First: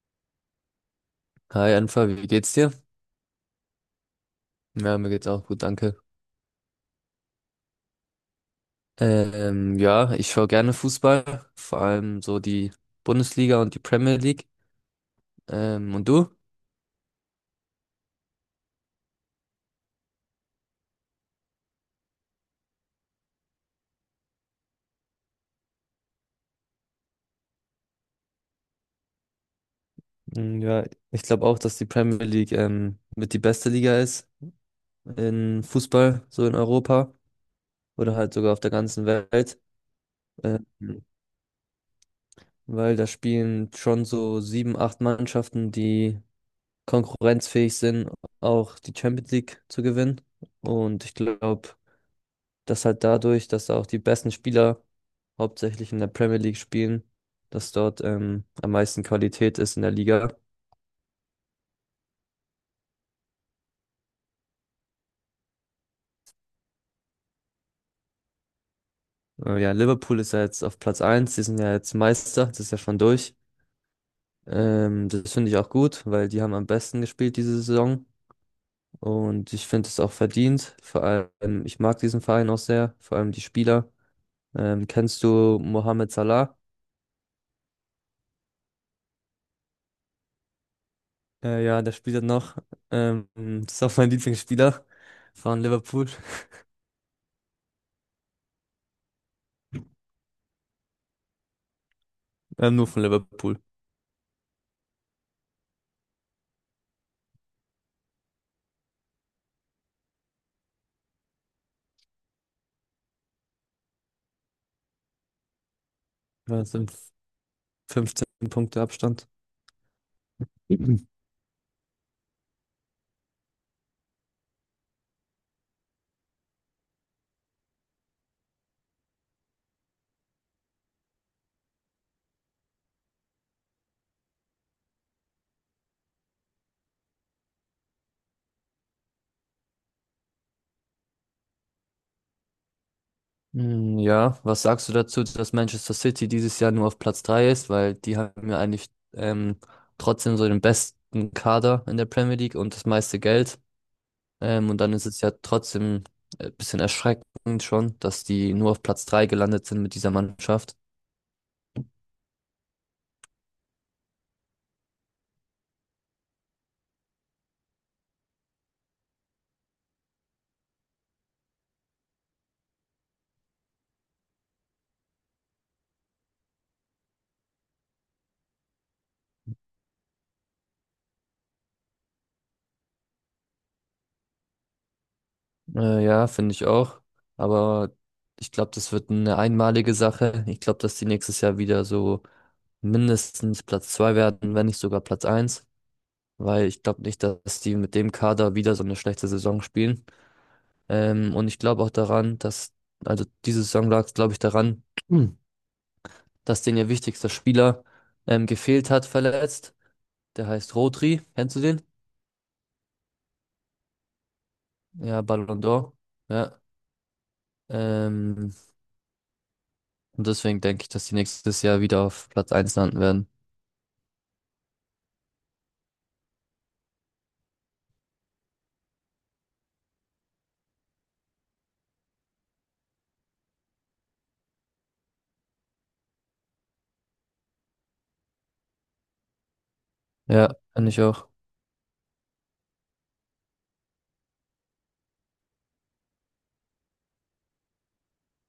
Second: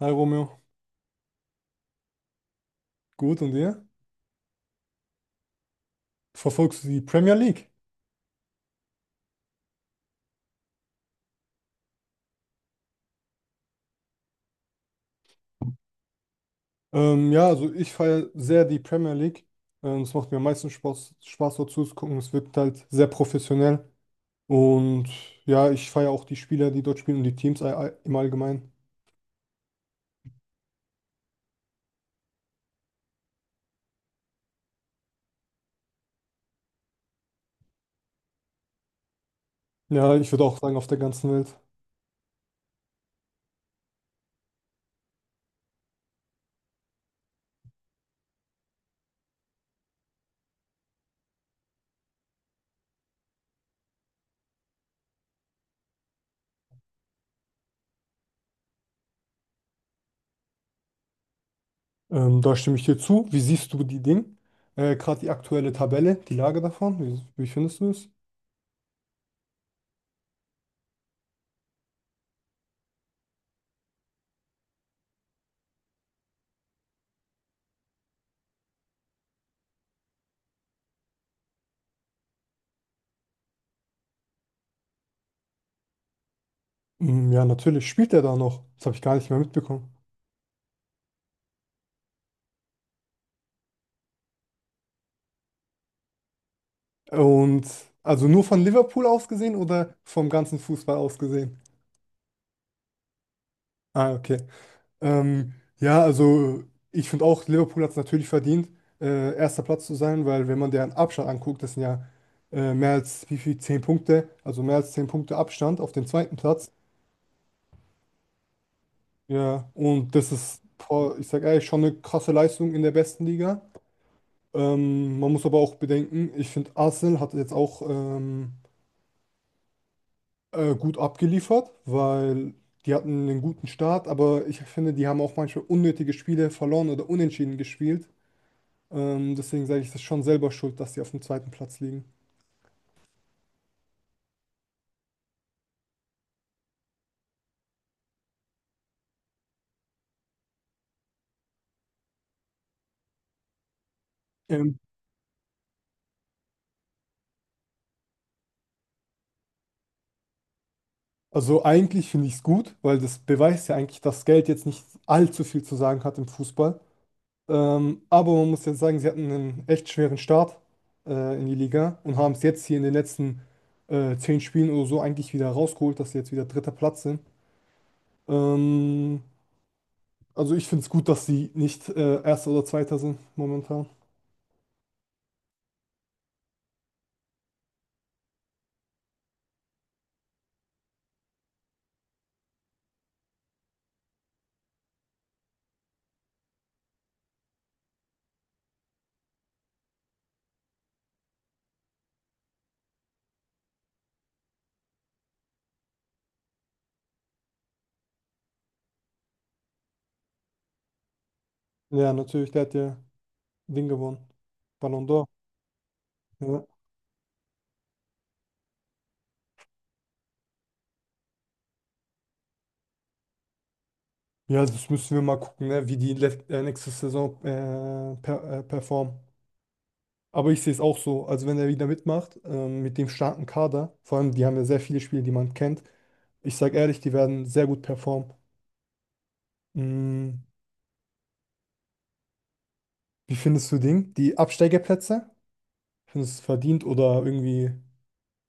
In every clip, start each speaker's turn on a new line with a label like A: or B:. A: Hi Romeo,
B: Hi Anfa, wie geht's dir?
A: gut und dir?
B: Ja, mir geht's auch gut, danke.
A: Verfolgst du die Premier League?
B: Ja, ich schaue gerne Fußball, vor allem so die Bundesliga und die Premier League. Und du?
A: Ja, also ich feiere sehr die Premier League. Es macht mir am meisten Spaß dort zuzugucken. Es wirkt halt sehr professionell. Und ja, ich feiere auch die Spieler, die dort spielen und die Teams im Allgemeinen.
B: Mm, ja, ich glaube auch, dass die Premier League mit die beste Liga ist in Fußball, so in Europa oder halt sogar auf der ganzen Welt,
A: Ja, ich würde auch
B: ähm,
A: sagen, auf der ganzen Welt.
B: weil da spielen schon so sieben, acht Mannschaften, die konkurrenzfähig sind, auch die Champions League zu gewinnen. Und ich glaube, dass halt dadurch, dass da auch die besten Spieler hauptsächlich in der Premier League spielen, dass dort am meisten Qualität ist in der Liga.
A: Da stimme ich dir zu. Wie siehst du die Dinge? Gerade die aktuelle Tabelle, die Lage davon, wie findest du es?
B: Ja, Liverpool ist ja jetzt auf Platz eins. Die sind ja jetzt Meister, das ist ja schon durch. Das finde ich auch gut, weil die haben am besten gespielt diese Saison und ich finde es auch verdient. Vor allem, ich mag diesen Verein auch sehr, vor allem die Spieler. Kennst du Mohamed Salah?
A: Mm, ja, natürlich spielt er da noch. Das habe ich gar nicht mehr mitbekommen.
B: Ja, der spielt ja noch. Ähm, das ist auch mein Lieblingsspieler von Liverpool.
A: Und also nur von Liverpool aus gesehen oder vom ganzen Fußball aus gesehen?
B: Nur von Liverpool.
A: Ah, okay. Ähm, ja, also ich finde auch, Liverpool hat es natürlich verdient, erster Platz zu sein, weil wenn man deren Abstand anguckt, das sind ja mehr als wie viel, zehn Punkte, also mehr als zehn Punkte Abstand auf den zweiten
B: Ja, das
A: Platz.
B: sind 15 Punkte Abstand.
A: Ja, und das ist, boah, ich sag ehrlich, schon eine krasse Leistung in der besten Liga. Man muss aber auch bedenken, ich finde, Arsenal hat jetzt auch gut abgeliefert, weil die hatten einen guten Start, aber ich finde, die haben auch manchmal unnötige Spiele verloren oder unentschieden gespielt. Deswegen sage ich, das ist schon selber schuld, dass sie auf dem zweiten Platz liegen.
B: Mhm. Mm, ja, was sagst du dazu, dass Manchester City dieses Jahr nur auf Platz 3 ist? Weil die haben ja eigentlich trotzdem so den besten Kader in der Premier League und das meiste Geld. Und
A: Ähm,
B: dann ist es ja trotzdem ein bisschen erschreckend schon, dass die nur auf Platz 3 gelandet sind mit dieser Mannschaft.
A: also eigentlich finde ich es gut, weil das beweist ja eigentlich, dass Geld jetzt nicht allzu viel zu sagen hat im Fußball. Aber man muss jetzt sagen, sie hatten einen echt schweren Start in die Liga und haben es jetzt hier in den letzten zehn Spielen oder so eigentlich wieder rausgeholt, dass sie jetzt wieder dritter Platz sind. Ähm, Also ich finde es gut, dass sie nicht Erster oder Zweiter sind momentan.
B: Ja, finde ich auch. Aber ich glaube, das wird eine einmalige Sache. Ich glaube, dass die nächstes Jahr wieder so mindestens Platz 2 werden, wenn nicht sogar Platz eins, weil ich glaube nicht, dass die mit dem Kader wieder so eine schlechte Saison spielen. Und ich glaube auch daran, dass, also diese Saison lag es, glaube ich, daran, Hm. dass denen ihr wichtigster Spieler gefehlt hat, verletzt. Der heißt Rodri. Kennst du den?
A: Ja, natürlich, der hat ja Ding gewonnen. Ballon
B: Ja,
A: d'Or.
B: Ballon d'Or. Ja.
A: Ja.
B: Ähm, und deswegen denke ich, dass die nächstes Jahr wieder auf Platz eins landen werden.
A: Ja, das müssen wir mal gucken, ne, wie die nächste Saison performen. Aber ich sehe es auch so. Also wenn er wieder mitmacht, mit dem starken Kader, vor allem die haben ja sehr viele Spiele, die man kennt. Ich sage ehrlich, die werden sehr gut performen. Mm,
B: Ja, finde ich auch.
A: wie findest du Ding? Die Absteigerplätze? Findest du es verdient oder irgendwie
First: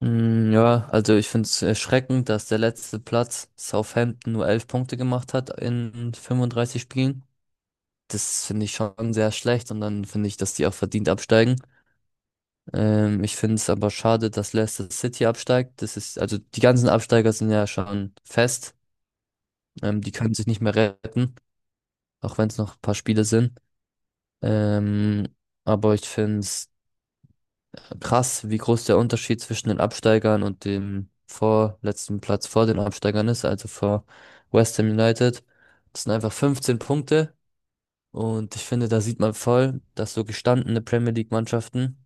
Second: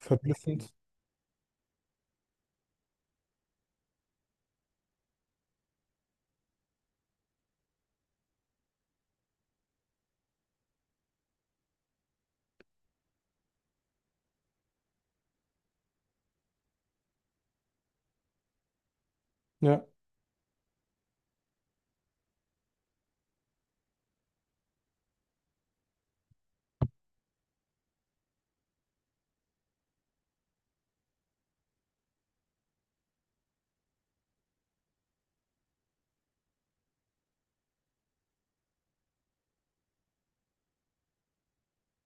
B: Mm, ja, also ich finde es erschreckend, dass der letzte Platz Southampton nur 11 Punkte gemacht hat in 35 Spielen. Das finde ich schon sehr schlecht und dann finde ich, dass die auch verdient absteigen. Ich finde es aber schade, dass Leicester City absteigt. Das ist, also die ganzen Absteiger sind ja schon fest.
A: Ja.
B: Die können sich nicht mehr retten, auch wenn es noch ein paar Spiele sind. Ähm, aber ich finde es krass, wie groß der Unterschied zwischen den Absteigern und dem vorletzten Platz vor den Absteigern ist, also vor West Ham United. Das sind einfach 15 Punkte und ich finde, da sieht man voll, dass so gestandene Premier League Mannschaften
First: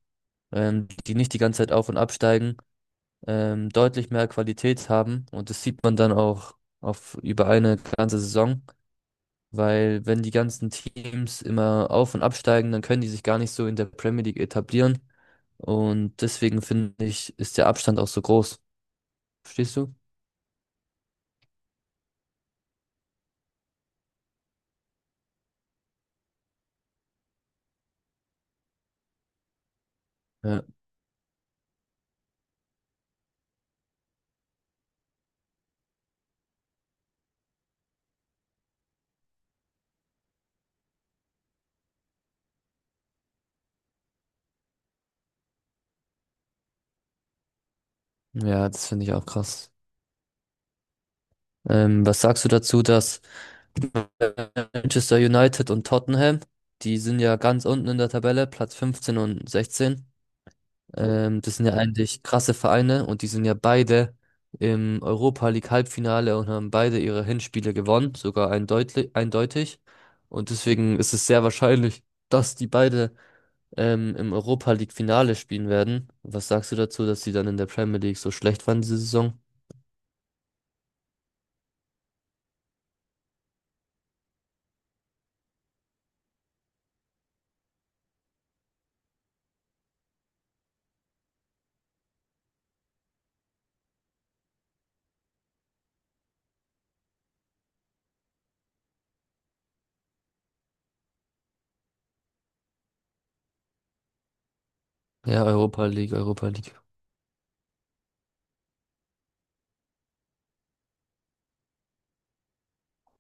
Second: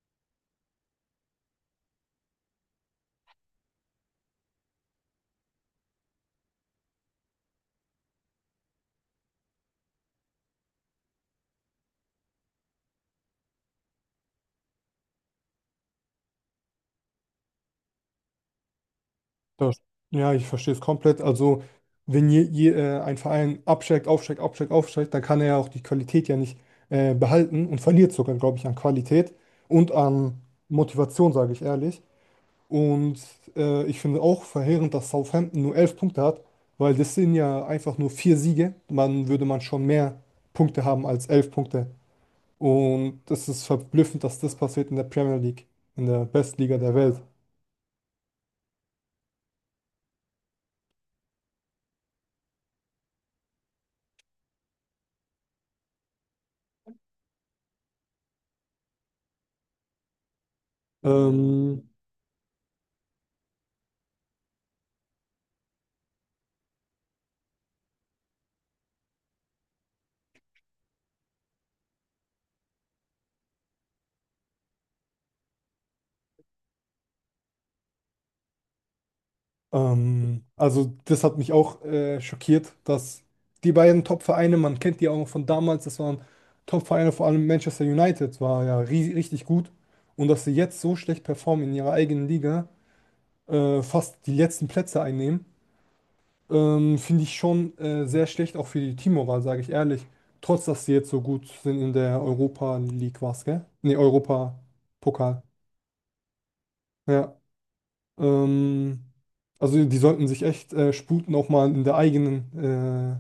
B: die nicht die ganze Zeit auf und absteigen, deutlich mehr Qualität haben. Und das sieht man dann auch auf über eine ganze Saison, weil wenn die ganzen Teams immer auf und absteigen, dann können die sich gar nicht so in der Premier League etablieren. Und deswegen finde ich, ist der Abstand auch so groß. Verstehst
A: Das,
B: du?
A: ja, ich verstehe es komplett. Also, wenn ein Verein absteigt, aufsteigt, dann kann er ja auch die Qualität ja nicht behalten und verliert sogar, glaube ich, an Qualität und an
B: Ja,
A: Motivation, sage ich ehrlich. Und ich finde auch verheerend, dass Southampton nur elf Punkte hat, weil das sind ja einfach nur vier Siege. Man würde man schon mehr Punkte haben als elf Punkte. Und es ist verblüffend, dass das passiert in der Premier League, in der besten Liga der Welt.
B: ja, das finde ich auch krass. Was sagst du dazu, dass Manchester United und Tottenham, die sind ja ganz unten in der Tabelle, Platz 15 und 16. Das sind ja
A: Ähm,
B: eigentlich krasse Vereine und die sind ja beide im Europa League Halbfinale und haben beide ihre Hinspiele gewonnen, sogar eindeutig. Und deswegen ist es sehr wahrscheinlich, dass die beide im Europa League Finale spielen werden. Was sagst du dazu, dass sie dann in der Premier League so schlecht waren diese Saison?
A: Also das hat mich auch schockiert, dass die beiden Top-Vereine, man kennt die auch von damals, das waren Top-Vereine, vor allem Manchester United war ja richtig gut. Und dass sie jetzt so schlecht performen in ihrer eigenen Liga, fast die letzten Plätze einnehmen, finde ich schon sehr schlecht, auch für die Teammoral, sage ich ehrlich. Trotz, dass sie jetzt so gut sind in der Europa League, was, gell? Nee, Europa-Pokal.
B: Ja, Europa League.
A: Ja. Ähm, also die sollten sich echt sputen, auch mal in der eigenen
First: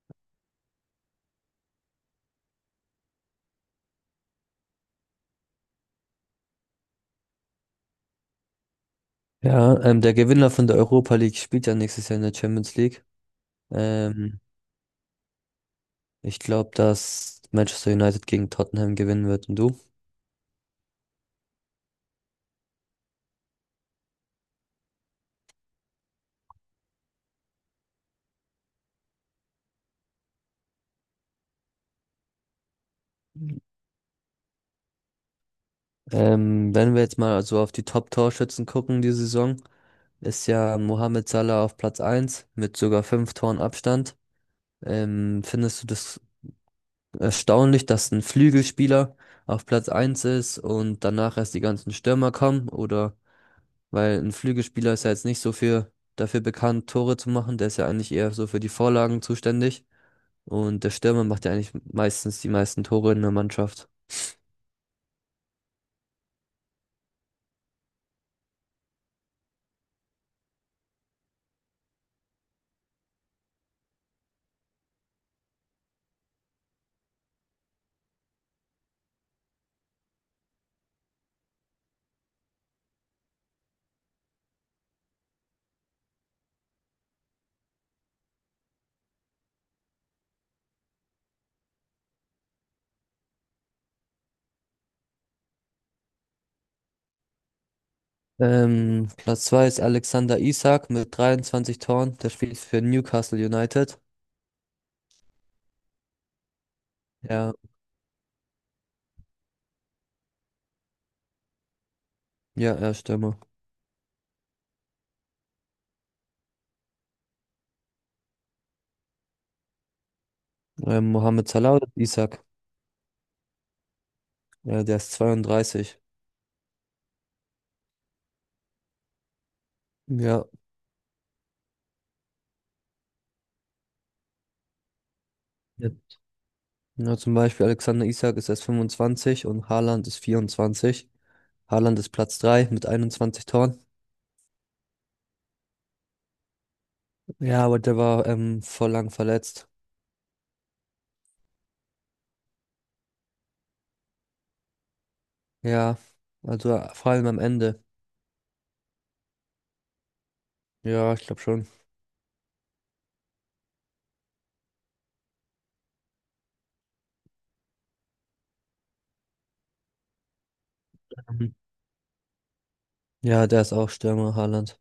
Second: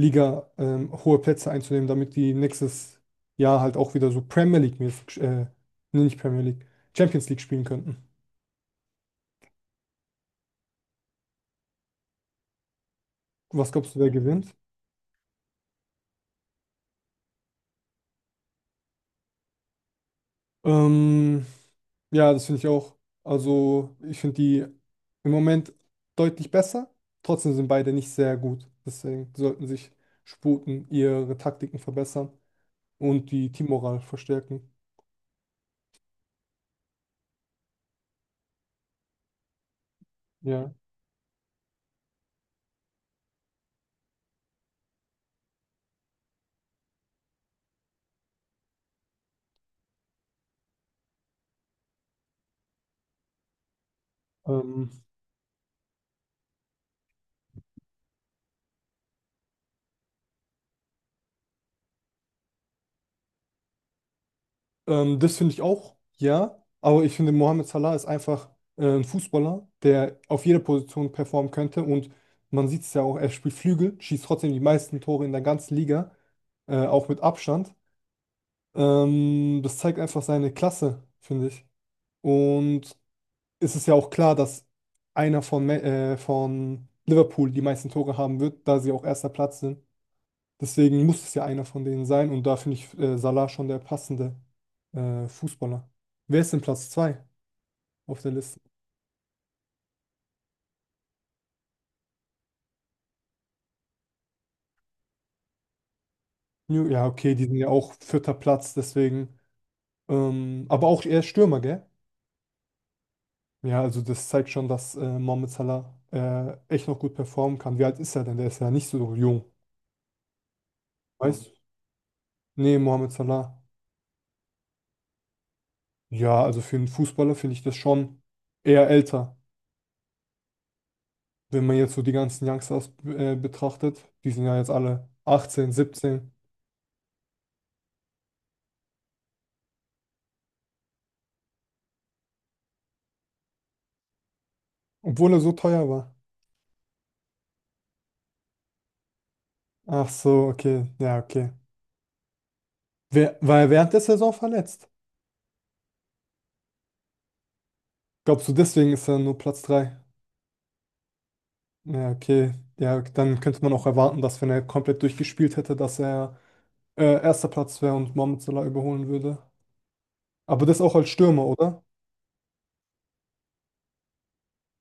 A: Liga hohe Plätze einzunehmen, damit die nächstes Jahr halt auch wieder so Premier League-mäßig, nee, nicht Premier League, Champions League spielen könnten.
B: Ja, der Gewinner von der Europa League spielt ja nächstes Jahr in der Champions League.
A: Was glaubst du, wer
B: Ähm,
A: gewinnt?
B: ich glaube, dass Manchester United gegen Tottenham gewinnen wird. Und du?
A: Ähm, ja, das finde ich auch. Also ich finde die im Moment deutlich besser. Trotzdem sind beide nicht sehr gut. Deswegen sollten sich sputen, ihre Taktiken verbessern und die Teammoral verstärken.
B: Wenn wir jetzt mal so auf die Top-Torschützen gucken, die Saison, ist
A: Ja.
B: ja Mohamed Salah auf Platz eins mit sogar 5 Toren Abstand. Findest du das erstaunlich, dass ein Flügelspieler auf Platz eins ist und danach erst die ganzen Stürmer kommen? Oder weil ein
A: Ähm,
B: Flügelspieler ist ja jetzt nicht so für dafür bekannt, Tore zu machen, der ist ja eigentlich eher so für die Vorlagen zuständig. Und der Stürmer macht ja eigentlich meistens die meisten Tore in der Mannschaft.
A: Das finde ich auch, ja. Aber ich finde, Mohamed Salah ist einfach ein Fußballer, der auf jeder Position performen könnte. Und man sieht es ja auch, er spielt Flügel, schießt trotzdem die meisten Tore in der ganzen Liga, auch mit Abstand. Das zeigt einfach seine Klasse, finde ich. Und es ist ja auch klar, dass einer von Liverpool die meisten Tore haben wird, da sie auch erster Platz sind. Deswegen muss es ja einer von denen sein und da finde ich Salah schon der passende Fußballer. Wer ist denn Platz 2 auf der Liste?
B: Platz 2 ist Alexander Isak mit 23 Toren. Der spielt für Newcastle United.
A: New, ja, okay, die
B: Ja,
A: sind ja auch vierter Platz, deswegen. Aber auch eher Stürmer, gell?
B: ja, er ist Stürmer.
A: Ja, also das zeigt schon, dass Mohamed Salah echt noch gut performen kann. Wie alt ist er denn? Der ist ja nicht so jung. Weißt
B: Mohamed
A: du?
B: Salah oder Isak.
A: Nee, Mohamed Salah.
B: Ja, der ist 32.
A: Ja, also für einen Fußballer finde ich das schon eher älter.
B: Ja.
A: Wenn man jetzt so die ganzen Youngsters betrachtet, die sind ja jetzt alle 18,
B: Ja,
A: 17.
B: Ja, zum Beispiel Alexander Isak ist erst 25 und Haaland ist 24. Haaland ist Platz 3 mit 21 Toren.
A: Obwohl er so teuer war.
B: Ja, aber der war voll lang verletzt.
A: Ach so, okay. Ja, okay. Wer, war er während der Saison verletzt?
B: Ja, also vor allem am Ende.
A: Glaubst du, deswegen ist er nur Platz 3?
B: Ja, ich glaube schon.
A: Ja, okay. Ja, dann könnte man auch erwarten, dass wenn er komplett durchgespielt hätte, dass er erster Platz wäre und Mohamed Salah überholen würde. Aber das auch als Stürmer,
B: Mhm.
A: oder?
B: Ja, der ist auch Stürmer, Haaland.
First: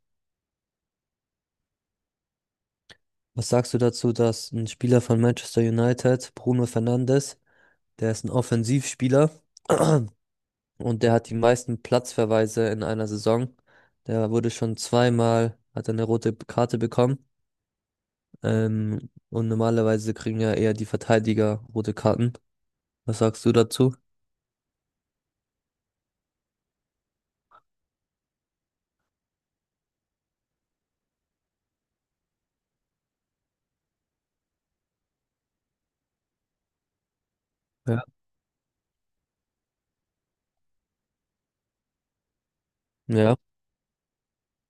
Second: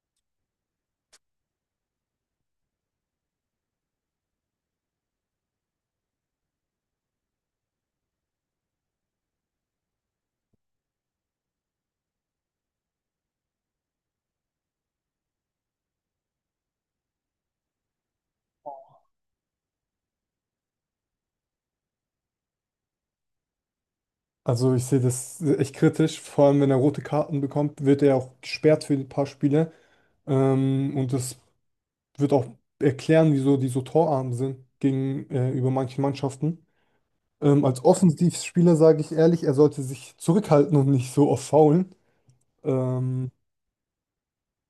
B: Was sagst du dazu, dass ein Spieler von Manchester United, Bruno Fernandes, der ist ein Offensivspieler und der hat die meisten Platzverweise in einer Saison. Der wurde schon zweimal, hat er eine rote Karte bekommen. Und normalerweise kriegen ja eher die Verteidiger rote Karten. Was sagst du dazu?
A: Also ich sehe das echt kritisch. Vor allem, wenn er rote Karten bekommt, wird er auch gesperrt für ein paar Spiele. Und das wird auch erklären, wieso die so torarm sind gegenüber manchen Mannschaften. Als
B: Ja.
A: Offensivspieler sage ich ehrlich, er sollte sich zurückhalten und nicht so oft faulen. Ähm,
B: Ja,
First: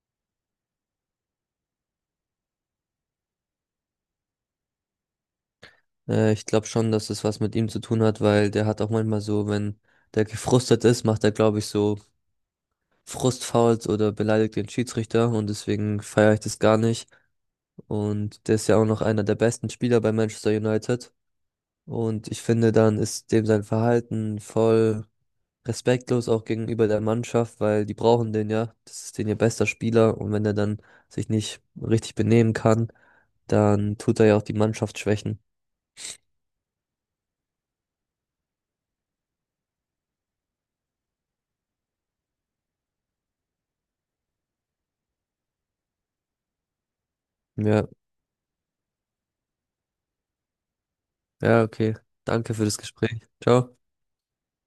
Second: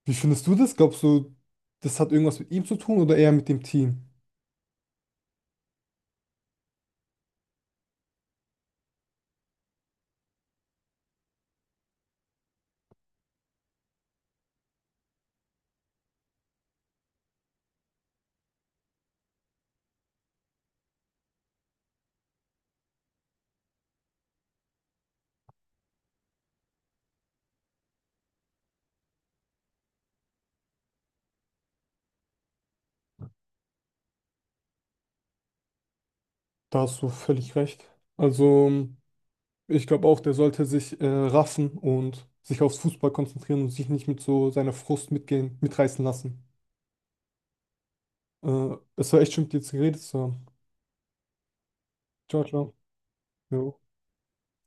A: Wie findest du das? Glaubst du, das hat irgendwas mit ihm zu tun oder eher mit dem Team?
B: ich glaube schon, dass es was mit ihm zu tun hat, weil der hat auch manchmal so, wenn der gefrustet ist, macht er, glaube ich, so Frustfouls oder beleidigt den Schiedsrichter und deswegen feiere ich das gar nicht. Und der ist ja auch noch einer der besten Spieler bei Manchester United. Und ich finde, dann ist dem sein Verhalten voll respektlos auch gegenüber der Mannschaft, weil die brauchen den ja. Das ist den ihr bester Spieler. Und wenn er dann sich nicht richtig benehmen kann, dann tut er ja auch die Mannschaft schwächen.
A: Da hast du völlig recht. Also, ich glaube auch, der sollte sich raffen und sich aufs Fußball konzentrieren und sich nicht mit so seiner Frust mitgehen, mitreißen lassen.
B: Ja,
A: Es war echt schön, mit dir zu geredet zu haben.
B: ja, okay.
A: Ciao,
B: Danke für
A: ciao.
B: das Gespräch.
A: Jo.
B: Ciao.